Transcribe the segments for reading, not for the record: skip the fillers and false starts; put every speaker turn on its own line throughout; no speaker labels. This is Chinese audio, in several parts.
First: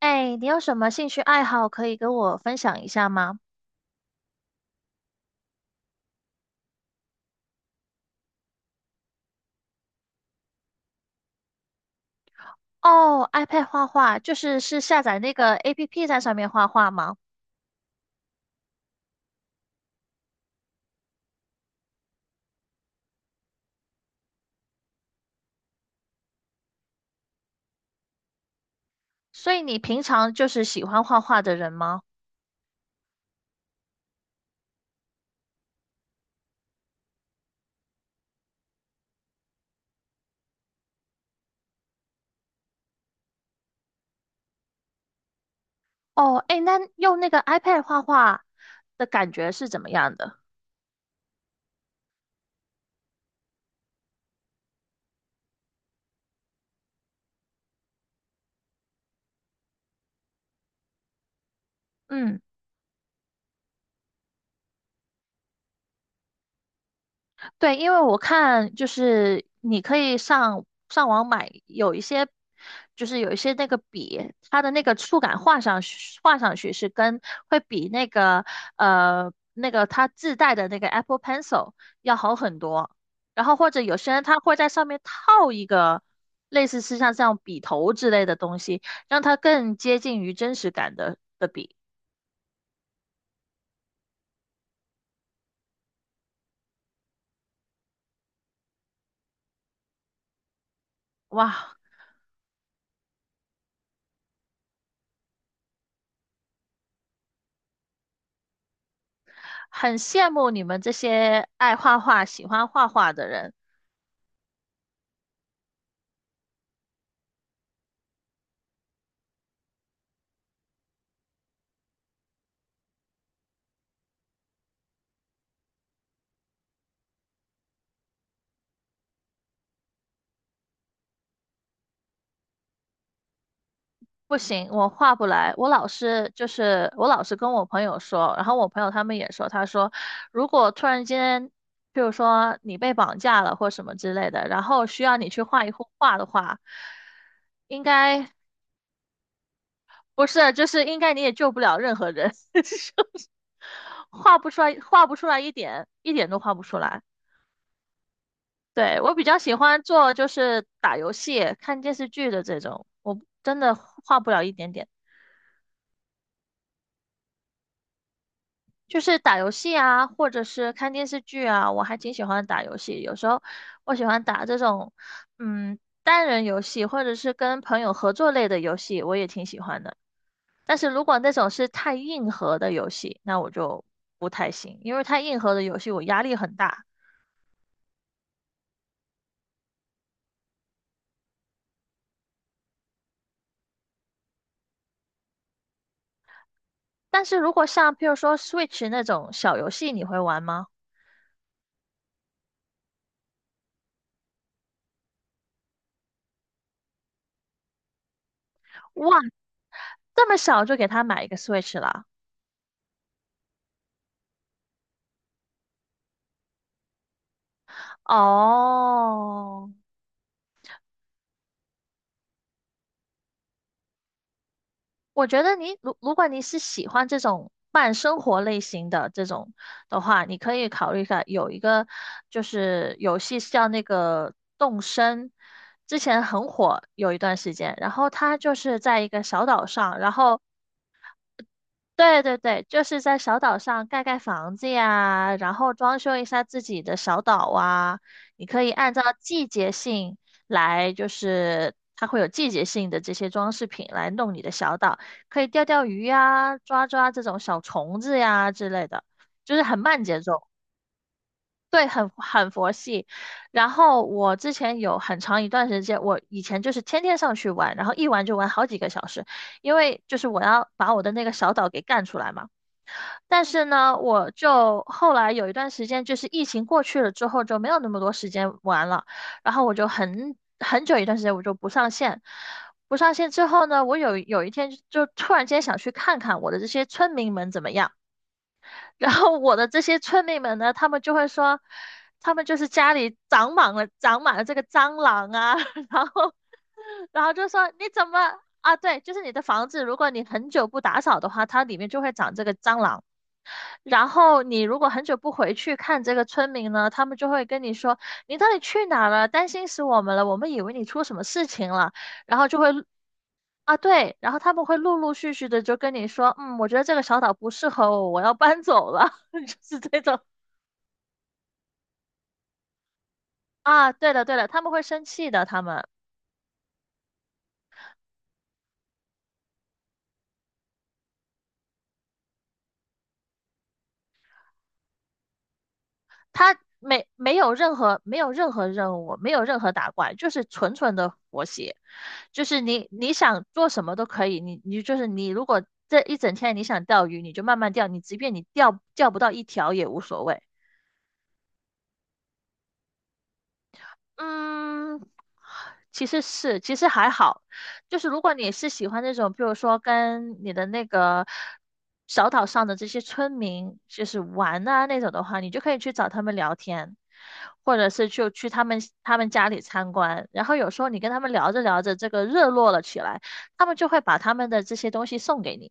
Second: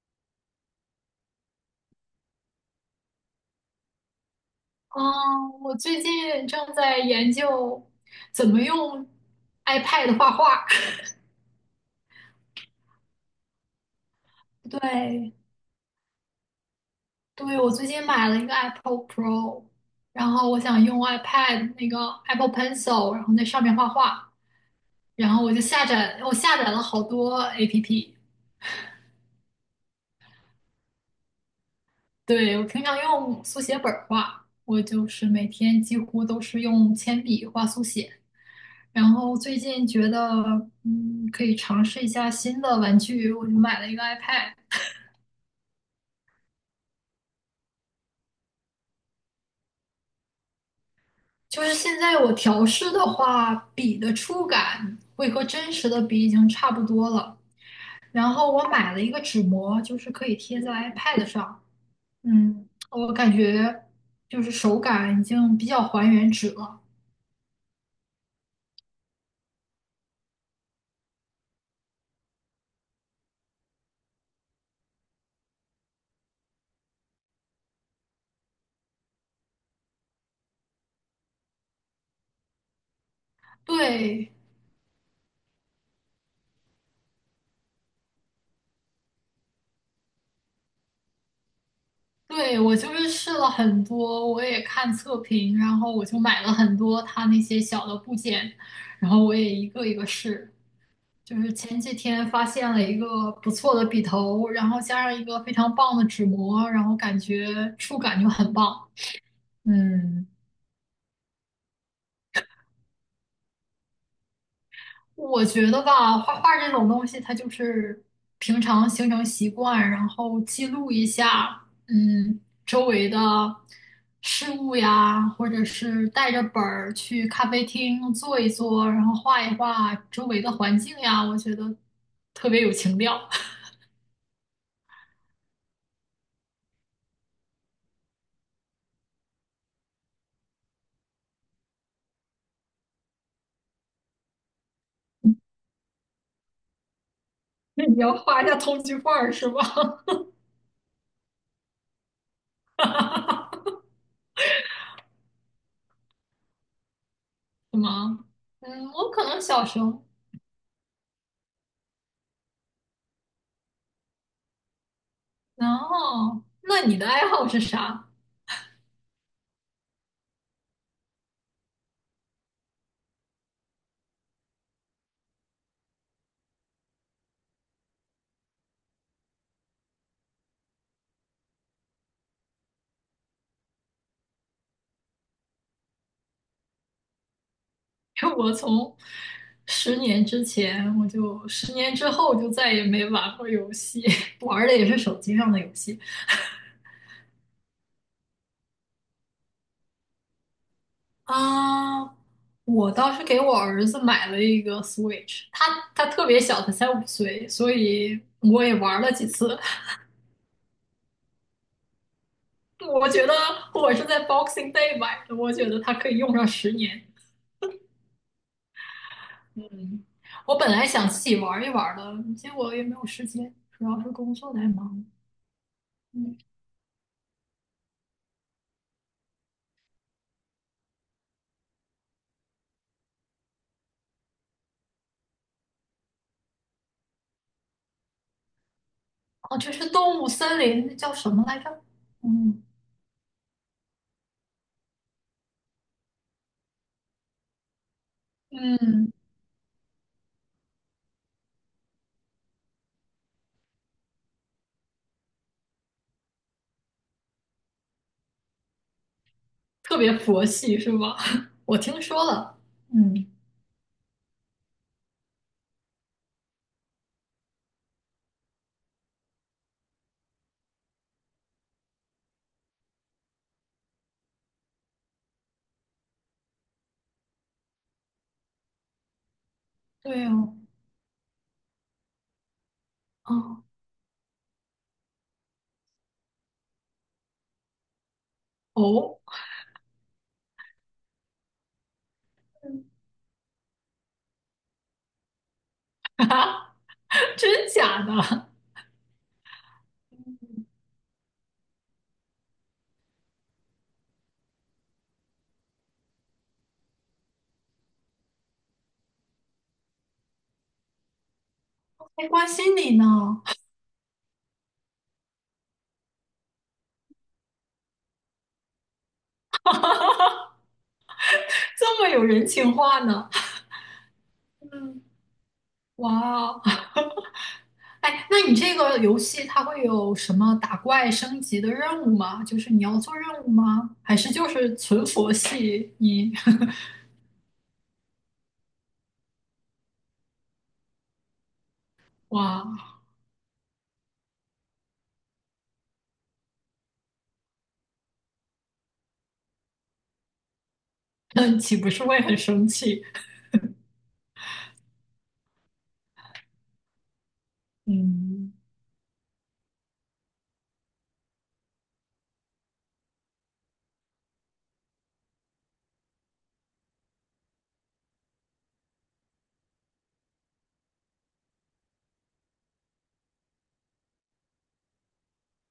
哎，你有什么兴趣爱好可以跟我分享一下吗？
嗯，我最近正在研究怎么用 iPad 画画。
哦，iPad 画画，就是 是下载那
对，
个 APP 在上面画画吗？
对，我最近买了一个 Apple Pro,然后我想用 iPad 那个 Apple Pencil,然后在上面画画。然后我下载了好多 APP。
所以你平常就是喜欢画画的人吗？
对，我平常用速写本儿画，我就是每天几乎都是用铅笔画速写。然后最近觉得，可以尝试一下新的玩具，我就买了一个 iPad。
哦，哎，那用那个 iPad 画画的感觉是怎么样的？
就是现在我调试的话，笔的触感会和真实的笔已经差不多了。然后我买了一个纸膜，就是可以贴在 iPad 上。
嗯。
我感觉就是手感已经比较还原纸了。
对，因为我看就是你可以上网买，有一些就是有一些那个笔，它的那个触感画上去是跟会比那个那个它自带的那个 Apple Pencil 要好很多。然后或者有些人
对，
他会在上面套一个类似是像这样笔头之类的东西，让它更接近于真实感的笔。
对，我就是试了很多，我也看测评，然后我就买了很多它那些小的部件，然后我也一个一个试。就是
哇，
前几天发现了一个不错的笔头，然后加上一个非常棒的纸膜，然后感觉触感就很棒。
很
嗯，
羡慕你们这些爱画画、喜欢画画的人。
我觉得吧，画画这种东西，它就是平常形成习惯，然后记录一下，周围的事物呀，或者是带着本儿去咖啡厅坐一坐，然后画一画周围的环境呀，我觉得特别有情调。
不行，我画不来。我老是跟我朋友说，然后我朋友他们也说，他说如果突然间，比如说你被绑架了或什么之类的，然后需要你去画一幅画的话，应
那你要
该
画一下通缉犯儿是吧？
不是，就是应该你也救不了任何人，就
哈哈
是
哈！
画不出来，画不出来一点，一点都画不出来。
什么？
对，
我
我比
可
较
能
喜
小
欢
熊。
做就是打游戏、看电视剧的这种，我真的画不了一点点。
然后，那你的爱好是啥？
就是打游戏啊，或者是看电视剧啊，我还挺喜欢打游戏。有时候我喜欢打这种，嗯，单人游戏，或者是跟朋友合作类的游戏，我也挺喜欢的。但是如果那种是太硬核的游戏，那我就不太行，因为太硬核的游戏我压力很大。
我从10年之前，我就10年之后就再也没玩过游戏，玩的也是手机上的游戏
但是如果像譬如说 Switch 那种小游戏，你会玩吗？
啊。我倒是给我儿子买了一个 Switch,他特别小，他才5岁，所以我也玩了
哇，
几次。
这么小就给他买一个 Switch 了
我觉得我是在 Boxing Day 买的，我觉得它可以用上十年。
啊？哦，
嗯，我本来想自己玩一玩的，结果也没有时间，主要是工作太忙了。
我觉得如果
嗯，
你是喜欢这种慢生活类型的这种的话，你可以考虑一下，有一个就是游戏是叫那个动森，之前很火有一段时间，然后它就是在一个小
哦，
岛
这是
上，然
动物
后
森林，那叫什么来着？
对对
嗯
对，就是在小岛上盖盖房子呀，然后装修一下自己的小岛啊。你可以按照
嗯，
季节性来，就是它会有季节性的这些装饰品来弄你的小岛，可以钓钓鱼呀，抓抓这种小虫子呀之类的，就是很
特
慢
别
节
佛
奏，
系是吧？我
对，
听
很
说
很
了。
佛系。
嗯，
然后我之前有很长一段时间，我以前就是天天上去玩，然后一玩就玩好几个小时，因为就是我要把我的那个小岛给干出来嘛。但是呢，我就后来有一段时间，就是疫情过去了之后，就没有那么多时间玩了。然后我就
对
很
哦，
很久一段时间我就不上线，不上线之后
哦
呢，我有一天就突然间想去看看我的这些村民们怎么样。然
哦，
后我的这些村民们呢，他们就会说，他们就是家里长满了这个蟑螂啊，然 后
啊
然后就
真
说你
假
怎么
的？
啊？对，就是你的房子，如果你很久不打扫的话，它里面就会长这个蟑螂。然后你如果很久不回去看这个村民呢，他们就会跟你说你到底去哪儿了，担心死我们了，我们以为你出什么事情了，
还
然
关
后就会
心你呢，
啊对，然后他们会陆陆续续的就跟你说，嗯，我觉得这个小岛不适合我，我要搬走了，就是这种
这么有人情话呢？
啊，对的，对的，他们会生气的，他们。
哇哦，哎，那你这个游戏它会有什么打怪升级的任务吗？就是你要做任务吗？还是就是存佛系？你
他没有任何没有任何任务，没有任何打怪，就是纯纯的活写，就是
哇，
你想做什么都可以，你你就是你如果这一整天你想钓鱼，你就慢慢钓，你即便你钓不到一条也无所谓。
那岂不是会很生气？
嗯，其实是，其实还好，就是如果你
嗯，
是喜欢那种，比如说跟你的那个小岛上的这些村民，就是玩啊那种的话，你就可以去找他们聊天，或者是就去他们家里参观。然后有时候你跟他们聊着聊着，这个热络了起来，他们就会把他们的这些东西送给你，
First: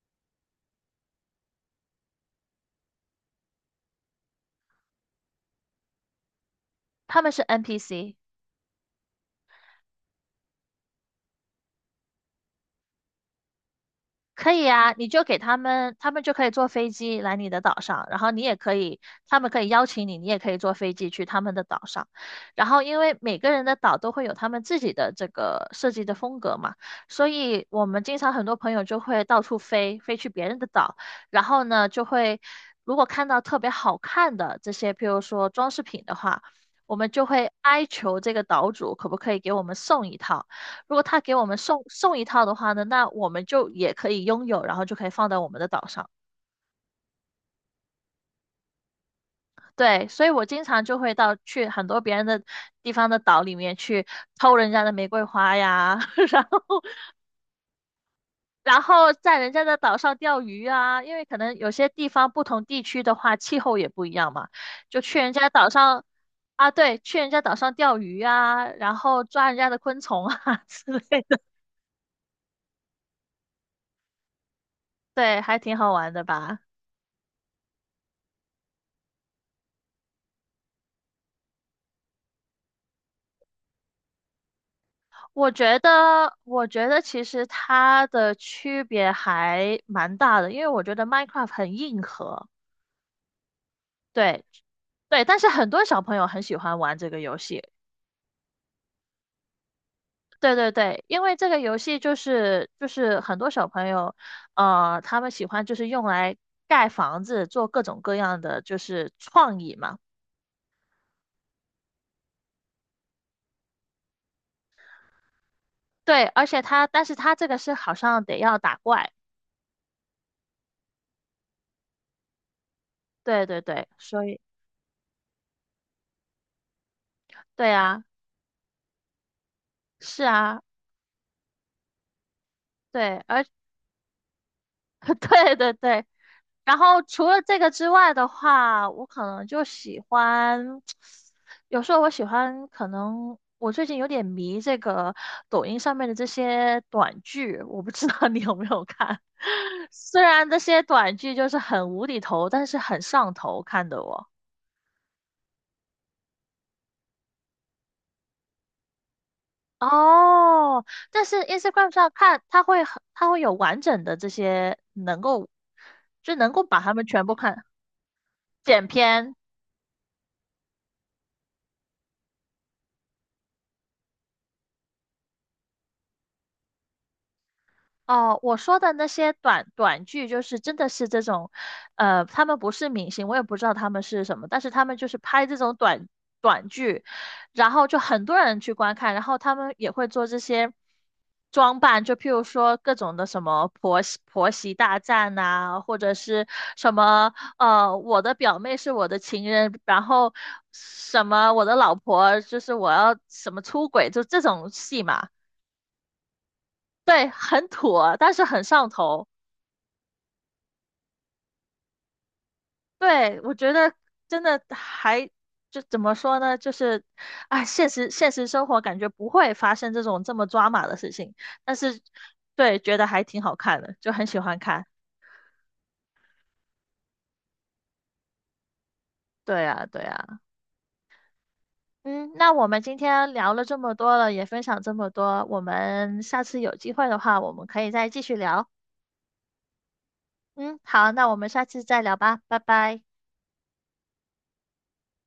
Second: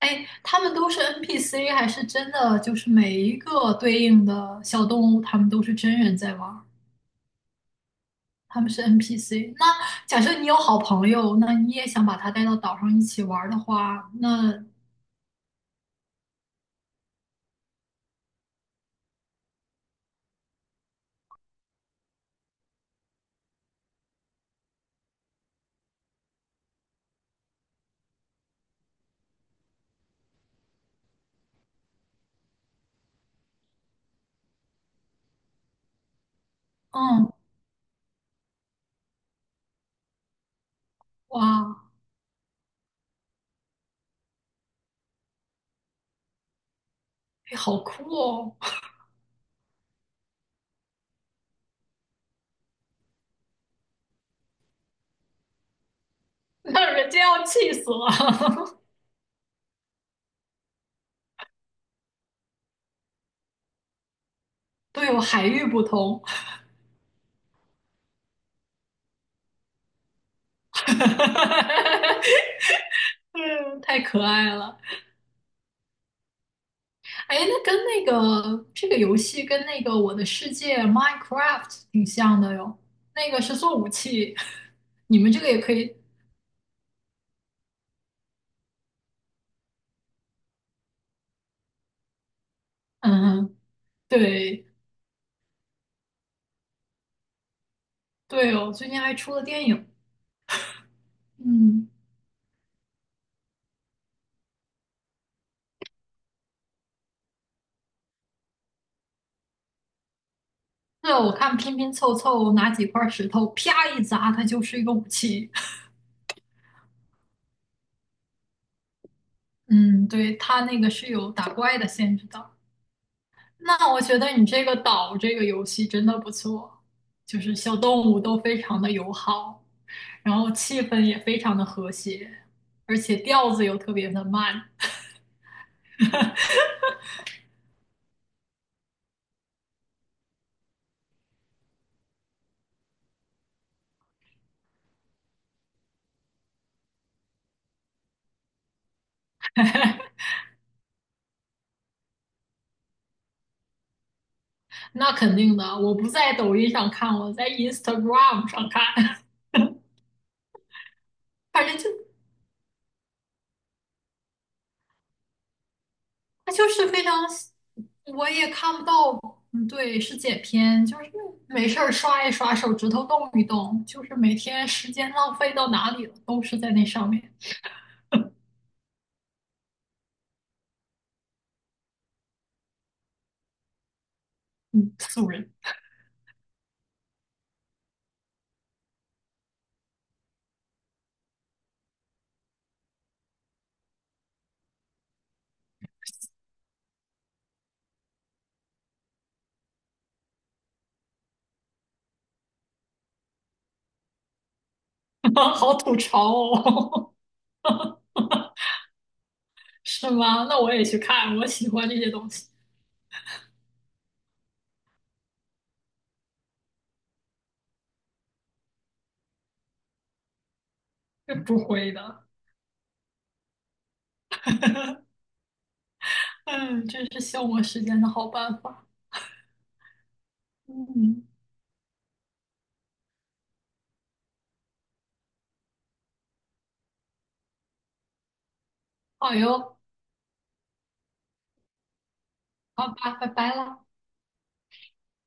哎，他们都是 NPC 还是真的？就是每一个对应的小动物，他们都是真人在玩儿，
他们是 NPC。
他们是 NPC。那假设你有好朋友，那你也想把他带到岛上一起玩儿的话，
可
那
以啊，你就给他们，他们就可以坐飞机来你的岛上，然后你也可以，他们可以邀请你，你也可以坐飞机去他们的岛上。然后，因为每个人的岛都会有他们自己的这个设计的风格嘛，所以我们经常很多朋友就会到处飞，飞去别人的岛，然后呢，就会如果看到特别好看的这些，譬如说装饰品的话，我们就
嗯，
会哀求这个岛主可不可以给我们送一套。如果他给我们
哇，
送一套的话呢，那我们就也可以拥有，然后就可以放在我们的岛上。
哎好酷哦！
对，所以我经常就会到去很多别人的地方的岛里面去偷人家的玫瑰花呀，然后
那人家要气死了。
然后在人家的岛上钓鱼啊，因为可能有些地方不同地区的话气候也不一样嘛，就
都
去
有
人
海
家
域
岛
不
上
同，
啊，对，去人家岛上钓鱼啊，然后抓人家的昆虫啊 之类的，
嗯，太可爱了。
对，还挺好玩的吧。
哎，那跟那个这个游戏跟那个《我的世界》Minecraft 挺像的哟。那个是做武器，你们这个
我
也可
觉
以。
得，我觉得其实它的区别还蛮大的，因为我觉得 Minecraft 很硬核，
嗯，
对
对
对，但是很多小朋友很喜欢玩这个游戏，
对哦，最近还出了电影。
对对对，因为这个游
嗯，
戏就是就是很多小朋友，他们喜欢就是用来盖房子，做各种各样的就是创意嘛，
对哦，我看拼拼凑凑拿几块石头啪一砸，它就是一个武器。
对，而且它，但是它这个是好像得要打怪，
嗯，对，它那个是有打怪的限制的。
对对对，
那我觉
所
得
以
你这个岛这个游戏真的不错，就是
对
小
啊，
动物都非常的友好，
是
然后
啊。
气氛也非常的和谐，而且
对，而
调子又特别的慢。
对对对，然后除了这个之外的话，我可能就喜欢，有时候我喜欢，可能我最近有点迷这个抖音上面的这些短剧，我不知道你有没有看。虽然这些短剧就是很无厘头，但是很上头，看的我。
那肯定的，我不在抖音上看，我在 Instagram 上看，
哦，但是
反正
Instagram
就
上看，它会很，它会有完整的这些能够，就能
它
够
就
把
是
它
非
们
常，
全部看
我也看不
剪
到，
片。
嗯，对，是剪片，就是没事儿刷一刷，手指头动一动，就是每天时间浪费到哪里了，都是在那上面，
哦，我说的那些短剧，就是真的是这种，他们不是明星，我也不知道他们是什么，但是他们就是拍
人。
这种短剧，然后就很多人去观看，然后他们也会做这些装扮，就譬如说各种的什么婆媳大战呐、或者是什么我的表妹是我的情人，然后什么我的老婆就是我要什么出轨，就这种戏嘛，
好吐槽哦，
对，很土啊 但是很上头。
是吗？那我也去看，我喜欢这些东西，
对，我觉得真的还就怎么说呢？就是啊，现实生活感觉不会发生这种这么抓马的事情，
是不
但
会
是
的。
对，觉得还挺好看的，就很喜欢看。
嗯，真是消磨时间的好办法。
对啊，对啊。
嗯，
嗯，那我们今天聊了这么多了，也分享这么多，我们下次有机会的话，我们可以再继续聊。
好哟，
嗯，好，那我们下次再聊吧，拜
好
拜。
吧，拜拜啦。